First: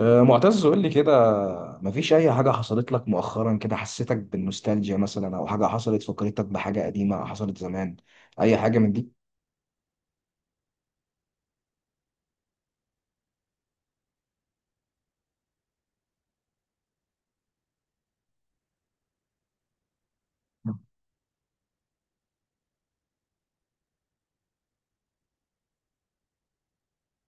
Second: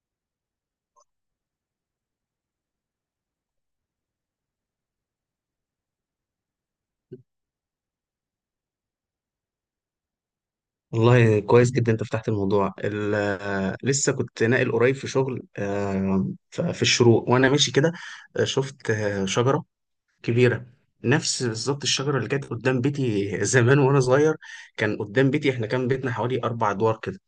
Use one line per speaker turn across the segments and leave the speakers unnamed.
معتز قول لي كده. مفيش أي حاجة حصلت لك مؤخرا كده حسيتك بالنوستالجيا مثلا أو حاجة حصلت فكرتك بحاجة قديمة حصلت زمان؟ أي حاجة من دي؟
والله كويس جدا، انت فتحت الموضوع لسه كنت ناقل قريب في شغل، في الشروق وانا ماشي كده. شفت شجره كبيره، نفس بالظبط الشجره اللي كانت قدام بيتي زمان وانا صغير. كان قدام بيتي، احنا كان بيتنا حوالي 4 ادوار كده،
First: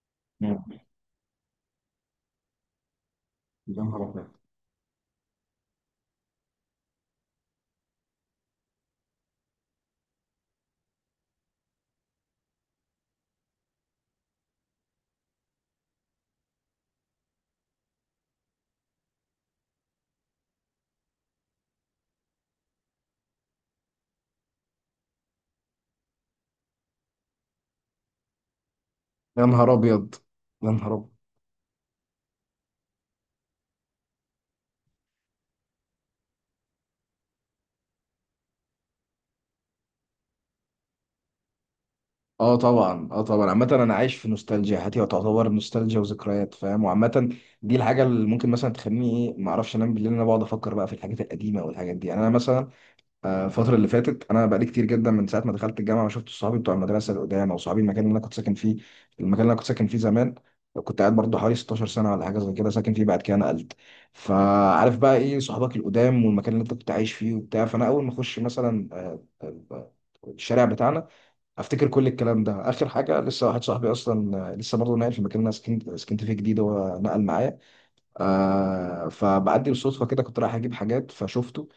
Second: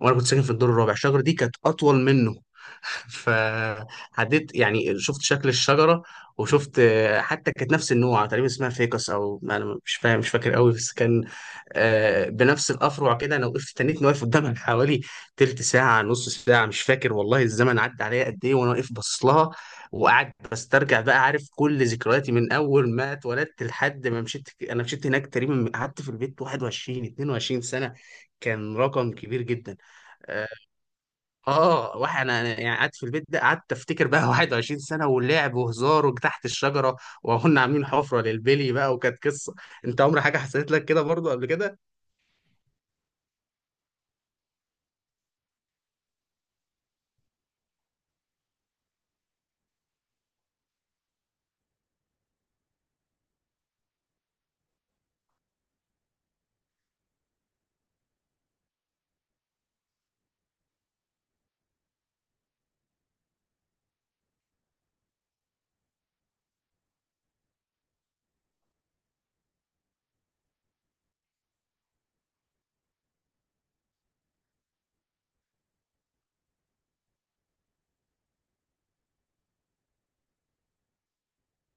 وانا كنت ساكن في الدور
مم.
الرابع. الشجره دي كانت اطول منه.
يا نهار أبيض.
فعديت، يعني شفت شكل الشجره. وشفت حتى كانت نفس النوع تقريبا، اسمها فيكس او ما انا مش فاهم مش فاكر قوي، بس كان بنفس الافرع كده. انا وقفت، تنيت واقف قدامها حوالي تلت ساعه، نص ساعه، مش فاكر. والله الزمن عدى عليا قد ايه وانا واقف باصص لها. وقعد بسترجع بقى، عارف، كل ذكرياتي من اول ما اتولدت لحد ما مشيت. انا مشيت هناك تقريبا. قعدت في البيت 21 22 سنه، كان رقم كبير
يا نهار
جدا.
أبيض. يا نهار أبيض.
اه واحد انا يعني قعدت في البيت ده، قعدت افتكر بقى 21 سنه، ولعب وهزار وتحت الشجره، وكنا عاملين حفره للبلي بقى، وكانت قصه. انت عمر حاجه حصلت لك كده برضو قبل كده؟
اه طبعا عامة انا عايش في نوستالجيا، حياتي تعتبر نوستالجيا وذكريات، فاهم؟ وعامة دي الحاجة اللي ممكن مثلا تخليني ايه، ما اعرفش انام بالليل، إن انا بقعد افكر بقى في الحاجات القديمة والحاجات دي. يعني انا مثلا الفترة اللي فاتت أنا بقالي كتير جدا من ساعة ما دخلت الجامعة ما شفت صحابي بتوع المدرسة اللي قدام، أو صحابي المكان اللي أنا كنت ساكن فيه، المكان اللي أنا كنت ساكن فيه زمان. كنت قاعد برضه حوالي 16 سنة ولا حاجة زي كده ساكن فيه، بعد كده نقلت. فعارف بقى إيه صحابك القدام والمكان اللي أنت كنت عايش فيه وبتاع. فأنا أول ما أخش مثلا الشارع بتاعنا أفتكر كل الكلام ده. آخر حاجة لسه واحد صاحبي أصلا لسه برضه ناقل في المكان اللي أنا سكنت فيه جديد، هو نقل معايا. آه، فبعدي بالصدفة كده كنت رايح أجيب حاجات فشفته.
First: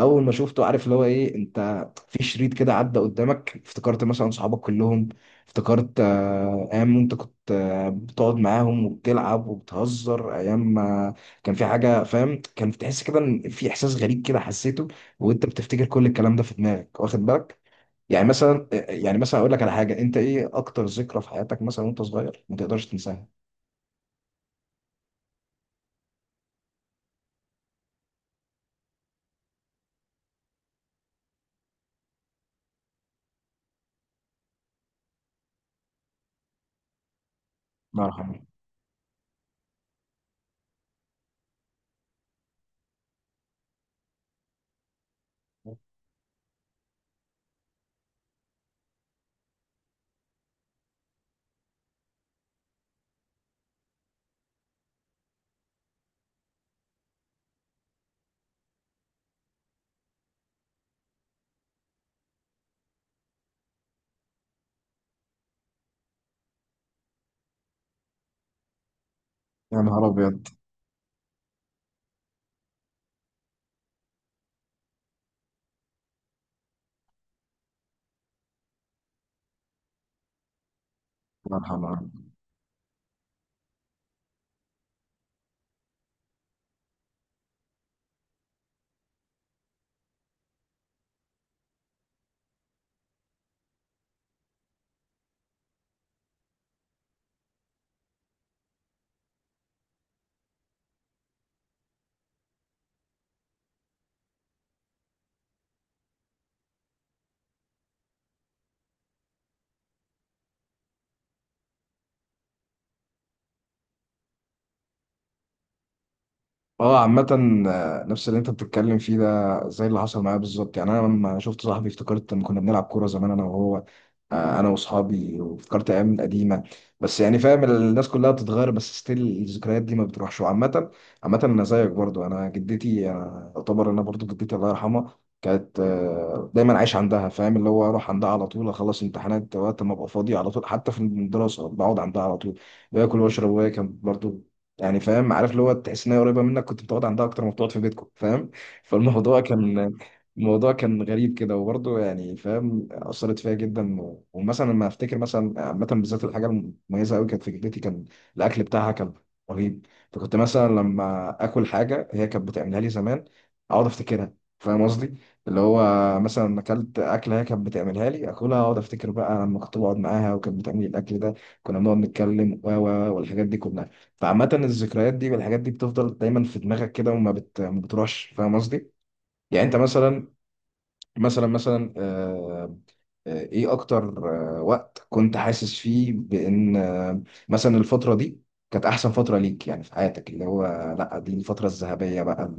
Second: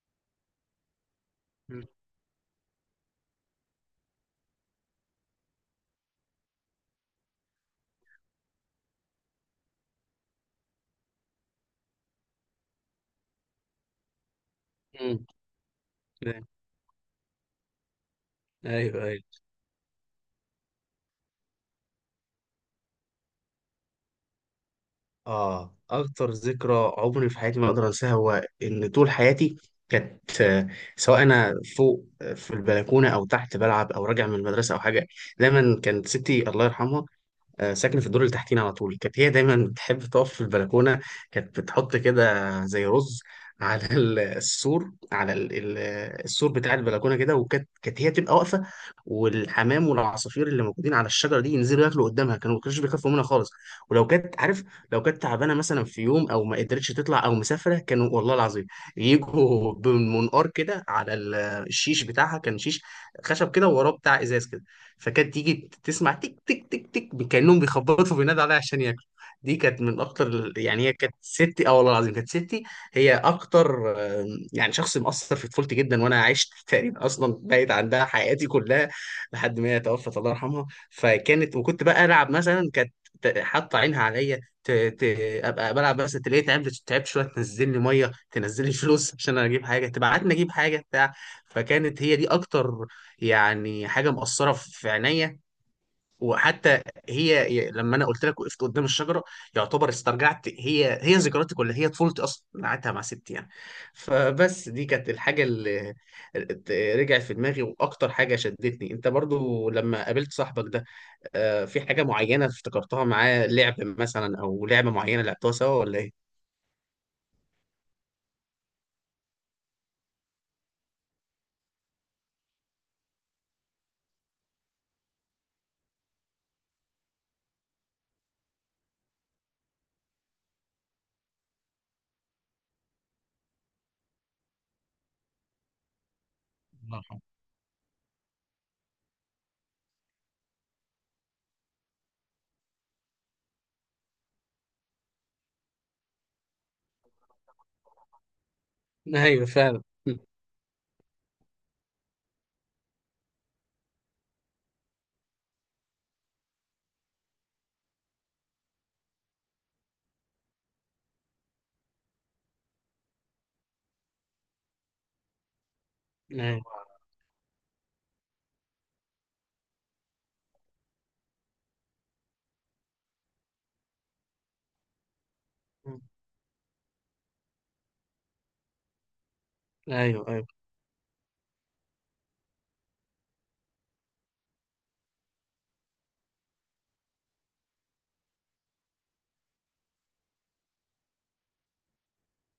اول ما شفته، عارف اللي هو ايه، انت في شريط كده عدى قدامك، افتكرت مثلا صحابك كلهم. افتكرت ايام انت كنت بتقعد معاهم وبتلعب وبتهزر. ايام ما كان في حاجه، فاهم؟ كان بتحس كده ان في احساس غريب كده حسيته
امم.
وانت بتفتكر كل الكلام ده في دماغك، واخد بالك؟ يعني مثلا
ايوه،
يعني
ايوه.
مثلا اقول لك على حاجه، انت ايه اكتر ذكرى في حياتك مثلا وانت صغير ما تقدرش تنساها؟
اه، اكتر ذكرى عمري في حياتي ما اقدر انساها، هو ان طول حياتي كانت سواء انا فوق في البلكونه او تحت بلعب او راجع من المدرسه او حاجه، دايما كانت ستي الله يرحمها ساكنه
الله
في الدور اللي
يرحمه.
تحتينا على طول. كانت هي دايما بتحب تقف في البلكونه، كانت بتحط كده زي رز على السور، على السور بتاع البلكونه كده، وكانت هي تبقى واقفه. والحمام والعصافير اللي موجودين على الشجره دي ينزلوا ياكلوا قدامها، ما كانوش بيخافوا منها خالص. ولو كانت عارف لو كانت تعبانه مثلا في يوم، او ما قدرتش تطلع، او مسافره، كانوا والله العظيم يجوا بمنقار كده على الشيش بتاعها. كان شيش خشب كده ووراه بتاع ازاز كده، فكانت تيجي تسمع تك تك تك تك، كأنهم بيخبطوا، بينادوا عليها عشان ياكلوا. دي
يا
كانت من
نهار
اكتر
ابيض.
يعني هي كانت ستي، اه والله العظيم كانت ستي. هي اكتر آم، يعني شخص مؤثر في طفولتي جدا، وانا عشت تقريبا اصلا بعيد عندها حياتي كلها، لحد ما هي توفت الله يرحمها.
الله
وكنت بقى
يرحمه.
العب مثلا، كانت حاطه عينها عليا ابقى بلعب، بس تلاقيها تعبت، تعبت شويه، تنزل لي ميه، تنزل لي فلوس عشان انا اجيب حاجه، تبعتني اجيب حاجه بتاع. فكانت هي دي اكتر يعني حاجه مأثره في عينيا. وحتى لما انا قلت لك وقفت قدام الشجره، يعتبر استرجعت هي ذكرياتي كلها، هي طفولتي اصلا انا قعدتها مع ستي يعني. فبس دي كانت الحاجه اللي رجعت في دماغي، واكتر حاجه شدتني، انت برضو لما قابلت صاحبك ده في حاجه معينه افتكرتها معاه، لعب مثلا، او لعبه معينه لعبتوها سوا، ولا ايه؟
اه عامة، نفس اللي انت بتتكلم فيه ده زي اللي حصل معايا بالظبط. يعني انا لما شفت صاحبي افتكرت ان كنا بنلعب كورة زمان انا وهو، انا واصحابي، وافتكرت ايام قديمه. بس يعني فاهم، الناس كلها بتتغير، بس ستيل الذكريات دي ما بتروحش. وعامه عامه انا زيك برضو، انا جدتي، انا اعتبر انا برضو جدتي الله يرحمها كانت دايما عايش
الله يرحمه.
عندها، فاهم؟ اللي هو اروح عندها على طول، اخلص امتحانات وقت ما ابقى فاضي على طول، حتى في الدراسه بقعد عندها على طول باكل واشرب. وهي كانت برضو يعني فاهم، عارف اللي هو تحس ان هي قريبه منك، كنت بتقعد عندها اكتر ما بتقعد في بيتكم، فاهم؟ فالموضوع
ايوه، فعلا.
كان، الموضوع كان غريب كده. وبرضه يعني فاهم أثرت فيا جدا، ومثلا لما أفتكر مثلا عامة، بالذات الحاجة المميزة أوي كانت في جدتي، كان الأكل بتاعها كان رهيب. فكنت مثلا لما آكل حاجة هي كانت بتعملها لي زمان أقعد أفتكرها. فاهم قصدي؟ اللي هو مثلا
ايوه،
أكلت أكلة هي كانت بتعملها لي، آكلها أقعد أفتكر بقى لما كنت بقعد معاها وكانت بتعمل لي الأكل ده، كنا بنقعد نتكلم و والحاجات دي كلها. فعامة الذكريات دي والحاجات دي بتفضل دايما في دماغك كده وما ما بتروحش. فاهم قصدي؟ يعني انت
ايوه،
مثلا،
ايوه.
مثلا ايه اكتر وقت كنت حاسس فيه بان مثلا الفترة دي كانت احسن فترة ليك يعني في حياتك، اللي هو لا دي الفترة الذهبية بقى،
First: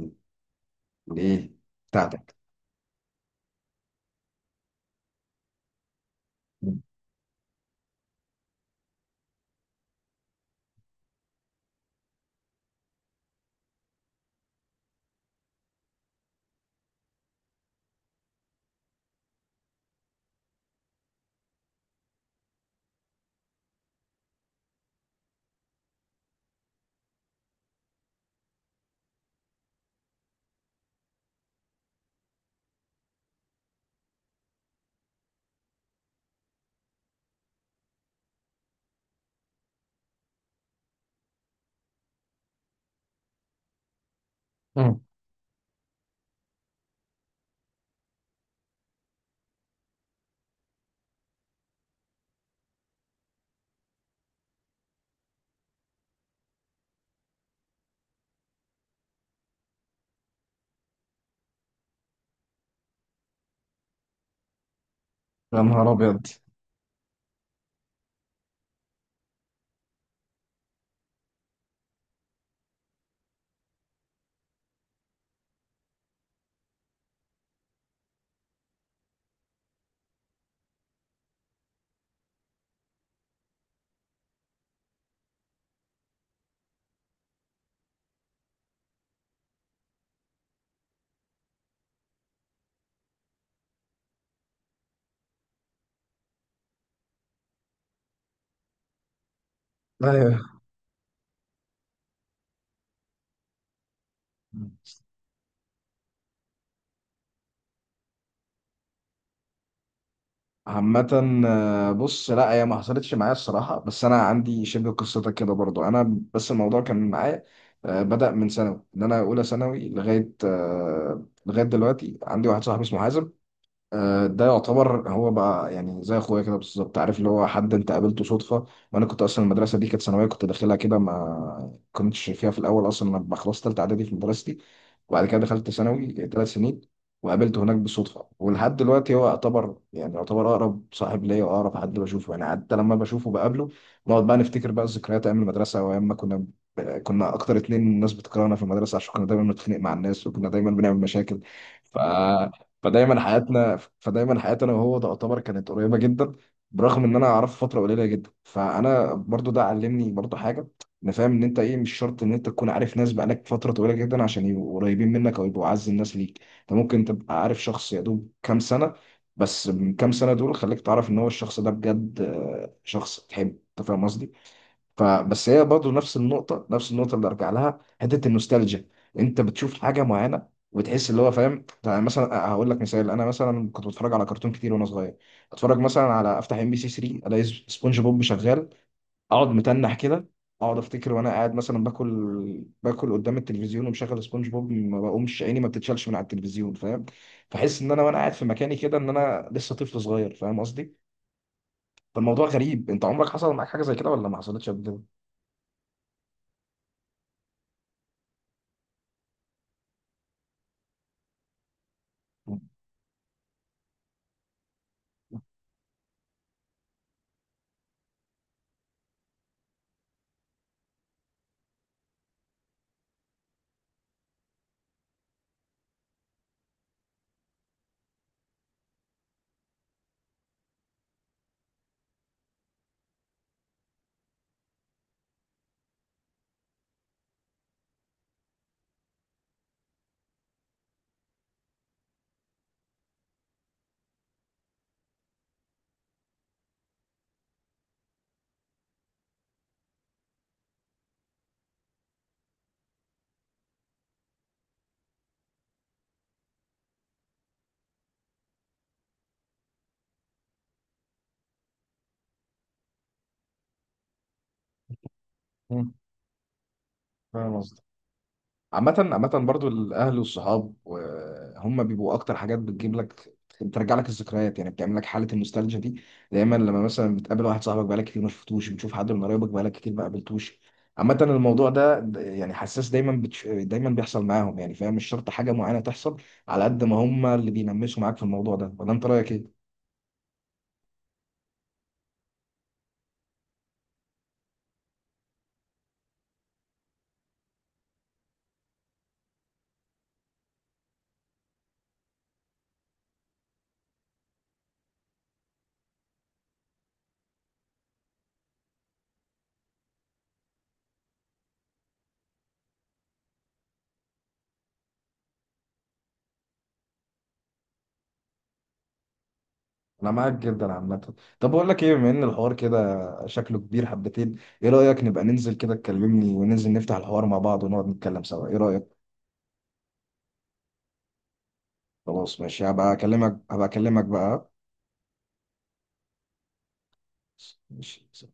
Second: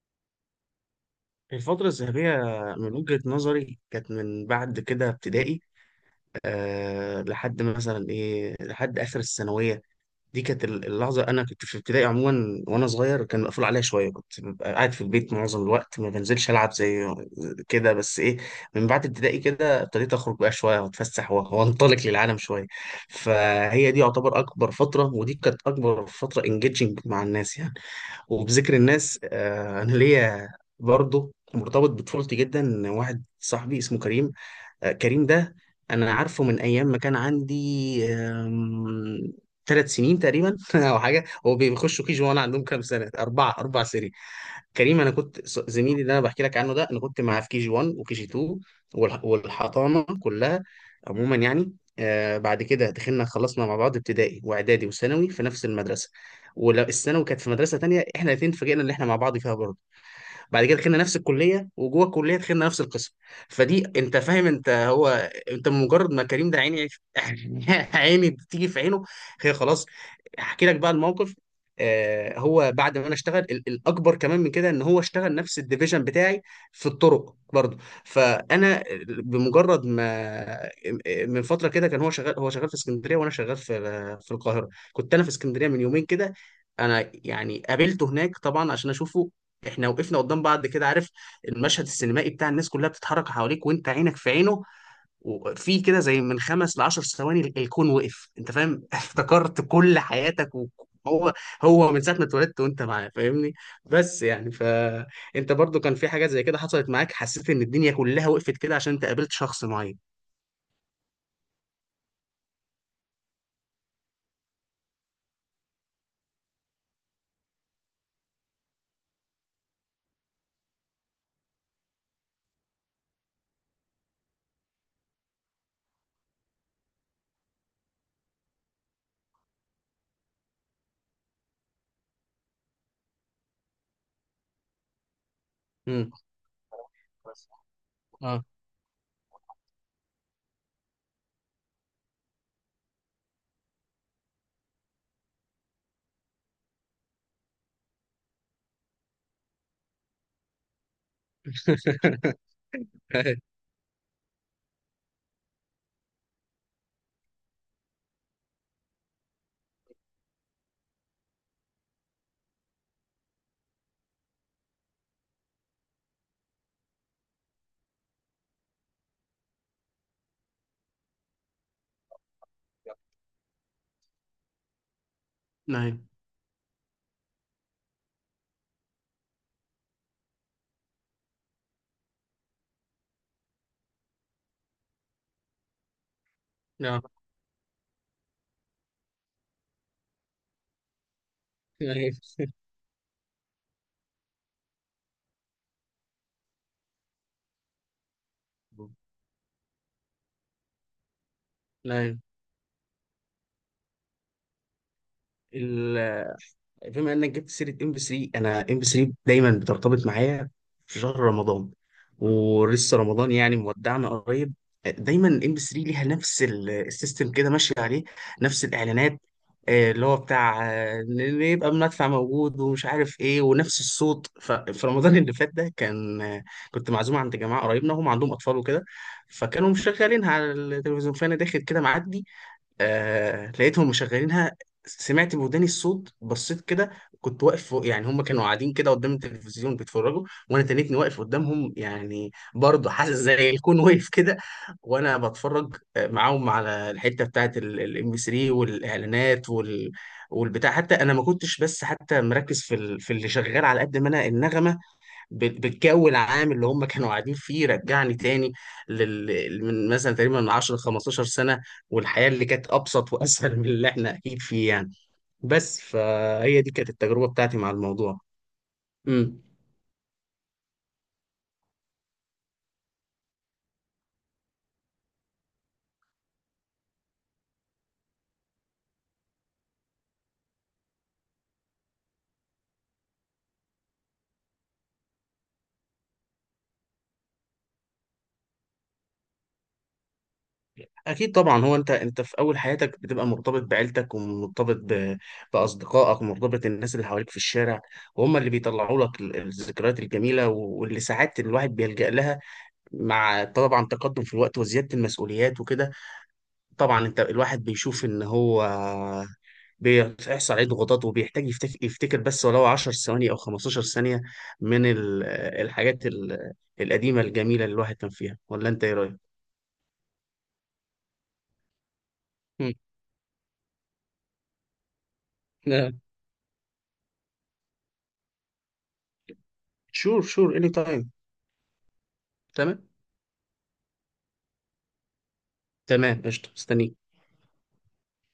اللي ايه
الفترة
بتاعتك.
الذهبية من وجهة نظري كانت من بعد كده ابتدائي، أه لحد مثلا إيه لحد آخر الثانوية. دي كانت اللحظة. أنا كنت في ابتدائي عموما، وأنا صغير كان مقفول عليا شوية، كنت ببقى قاعد في البيت معظم الوقت، ما بنزلش ألعب زي كده، بس إيه، من بعد ابتدائي كده ابتديت أخرج بقى شوية، وأتفسح، وأنطلق للعالم شوية. فهي دي يعتبر أكبر فترة، ودي كانت أكبر فترة انجيجنج مع الناس يعني. وبذكر الناس، انا ليا برضه مرتبط بطفولتي جدا، واحد صاحبي اسمه كريم. كريم ده انا عارفه من ايام ما كان عندي 3 سنين تقريبا او حاجه. هو بيخشوا كيجي وانا عندهم كام سنه؟ 4 سنين.
مم.
كريم، انا كنت زميلي اللي انا بحكي لك عنه ده، انا كنت معاه في كي جي 1 وكي جي 2، والحضانه كلها عموما يعني. بعد كده دخلنا، خلصنا مع بعض ابتدائي واعدادي وثانوي في نفس المدرسه. والثانوي كانت في مدرسه تانية، احنا الاثنين اتفاجئنا ان احنا مع بعض فيها برضه. بعد كده دخلنا نفس الكليه، وجوه الكليه دخلنا نفس القسم. فدي انت فاهم، انت هو
يا
انت
نهار
مجرد ما
ابيض.
كريم ده، عيني عيني بتيجي في عينه، هي خلاص. احكي لك بقى الموقف. هو بعد ما انا اشتغل، الاكبر كمان من كده ان هو اشتغل نفس الديفيجن بتاعي، في الطرق برضه. فانا بمجرد ما، من فتره كده، كان هو شغال في اسكندريه وانا شغال في القاهره. كنت انا في اسكندريه من يومين كده، انا يعني قابلته هناك طبعا عشان اشوفه. احنا وقفنا قدام بعض كده، عارف المشهد السينمائي بتاع الناس كلها بتتحرك حواليك وانت عينك في عينه. وفي كده زي من خمس لعشر ثواني، الكون وقف، انت فاهم؟ افتكرت كل
ايوه
حياتك، وهو من ساعة ما اتولدت وانت معاه، فاهمني. بس يعني، فانت برضو كان في حاجات زي كده حصلت معاك، حسيت ان الدنيا كلها وقفت كده عشان انت قابلت شخص معين؟
عامة، بص لا هي ما حصلتش معايا الصراحة، بس أنا عندي شبه قصتك كده برضو. أنا بس الموضوع كان معايا بدأ من ثانوي، إن أنا أولى ثانوي لغاية لغاية دلوقتي عندي واحد صاحبي اسمه حازم. ده يعتبر هو بقى يعني زي اخويا كده بالظبط، عارف اللي هو حد انت قابلته صدفه. وانا كنت اصلا المدرسه دي كانت ثانويه، كنت داخلها كده، ما كنتش فيها في الاول اصلا. انا لما خلصت ثالثه اعدادي في مدرستي، وبعد كده دخلت
امم.
ثانوي ثلاث سنين، وقابلته هناك بالصدفه.
اه.
ولحد دلوقتي هو يعتبر يعني يعتبر اقرب صاحب ليا واقرب حد بشوفه، يعني حتى لما بشوفه بقابله نقعد بقى نفتكر بقى الذكريات ايام المدرسه وايام ما كنا، كنا اكتر اتنين الناس بتكرهنا في المدرسه عشان كنا دايما بنتخانق مع الناس وكنا دايما بنعمل مشاكل. ف فدايما حياتي انا وهو تعتبر كانت قريبه جدا. برغم ان انا اعرفه فتره قليله جدا، فانا برضو ده علمني برضو حاجه، ان فاهم ان انت ايه مش شرط ان انت تكون عارف ناس بقالك فتره طويله جدا عشان يبقوا قريبين منك او يبقوا اعز الناس ليك. انت ممكن تبقى عارف شخص يا دوب كام سنه، بس من كام سنه دول خليك تعرف ان هو الشخص ده بجد شخص تحبه. انت فاهم قصدي؟ فبس هي برضه
نعم،
نفس النقطة، نفس النقطة اللي أرجع لها حتة النوستالجيا. أنت بتشوف حاجة معينة وبتحس اللي هو فاهم. يعني مثلا أه، هقول لك مثال، أنا مثلا كنت بتفرج على كرتون كتير وأنا صغير. أتفرج مثلا على، أفتح إم بي سي
نعم،
3 ألاقي سبونج بوب شغال، أقعد متنح كده. أقعد أفتكر وأنا قاعد مثلا
نعم،
باكل، باكل قدام التلفزيون ومشغل سبونج بوب، ما بقومش، عيني ما بتتشالش من على التلفزيون، فاهم؟ فأحس إن أنا وأنا قاعد في مكاني كده إن أنا لسه طفل صغير. فاهم قصدي؟
نعم.
فالموضوع غريب. أنت عمرك حصل معاك حاجة زي كده ولا ما حصلتش قبل
ال- بما انك جبت سيره ام بي 3، انا ام بي 3 دايما بترتبط معايا في شهر رمضان، ولسه رمضان يعني مودعنا قريب. دايما ام بي 3 ليها نفس السيستم كده ماشي عليه، نفس الاعلانات. اللي هو بتاع إن يبقى المدفع موجود ومش عارف ايه ونفس الصوت. ففي رمضان اللي فات ده كان آه، كنت معزوم عند جماعه قريبنا، هم عندهم اطفال وكده. فكانوا مشغلينها على التلفزيون، فانا داخل كده معدي، لقيتهم مشغلينها. سمعت بوداني الصوت، بصيت كده. كنت واقف فوق يعني، هم كانوا قاعدين كده قدام التلفزيون بيتفرجوا، وانا تنيتني واقف قدامهم يعني، برضه حاسس زي الكون واقف كده، وانا بتفرج معاهم على الحته بتاعت الام بي 3 والاعلانات والبتاع. حتى انا ما كنتش بس حتى مركز في في اللي شغال، على قد ما انا النغمه، بالجو العام اللي هم كانوا قاعدين فيه، رجعني تاني من مثلا تقريبا من 10 ل 15 سنة، والحياة اللي كانت أبسط وأسهل من اللي احنا أكيد فيه يعني. بس
كده؟
فهي دي كانت التجربة
فاهم
بتاعتي مع
قصدي؟
الموضوع.
عامة عامة
امم.
برضو الأهل والصحاب هم بيبقوا أكتر حاجات بتجيب لك، بترجع لك الذكريات، يعني بتعمل لك حالة النوستالجيا دي. دايما لما مثلا بتقابل واحد صاحبك بقالك كتير ما شفتوش، بتشوف حد من قرايبك بقالك كتير ما قابلتوش. عامة الموضوع ده يعني حساس، دايما دايما بيحصل معاهم. يعني فاهم مش شرط حاجة معينة تحصل، على قد ما هم اللي بينمسوا معاك في الموضوع ده. ولا أنت رأيك إيه؟
أكيد طبعا. هو أنت في أول حياتك بتبقى مرتبط بعيلتك، ومرتبط بأصدقائك ومرتبط الناس اللي حواليك في الشارع، وهم اللي بيطلعوا لك الذكريات الجميلة، واللي ساعات الواحد بيلجأ لها، مع طبعا تقدم في الوقت وزيادة المسؤوليات وكده. طبعا انت الواحد بيشوف ان هو بيحصل عليه ضغوطات، وبيحتاج يفتكر بس ولو 10 ثواني او 15 ثانية من الحاجات القديمة الجميلة اللي الواحد كان فيها، ولا انت ايه رأيك؟
انا معاك جدا عامه. طب اقول لك ايه، بما ان الحوار
مم.
كده شكله كبير حبتين، ايه رايك نبقى ننزل كده
لا،
تكلمني وننزل نفتح الحوار مع بعض ونقعد نتكلم سوا؟ ايه رايك؟
شور شور اني تايم.
خلاص ماشي،
تمام،
هبقى اكلمك بقى.
تمام، قشطة، مستنيك.
ماشي.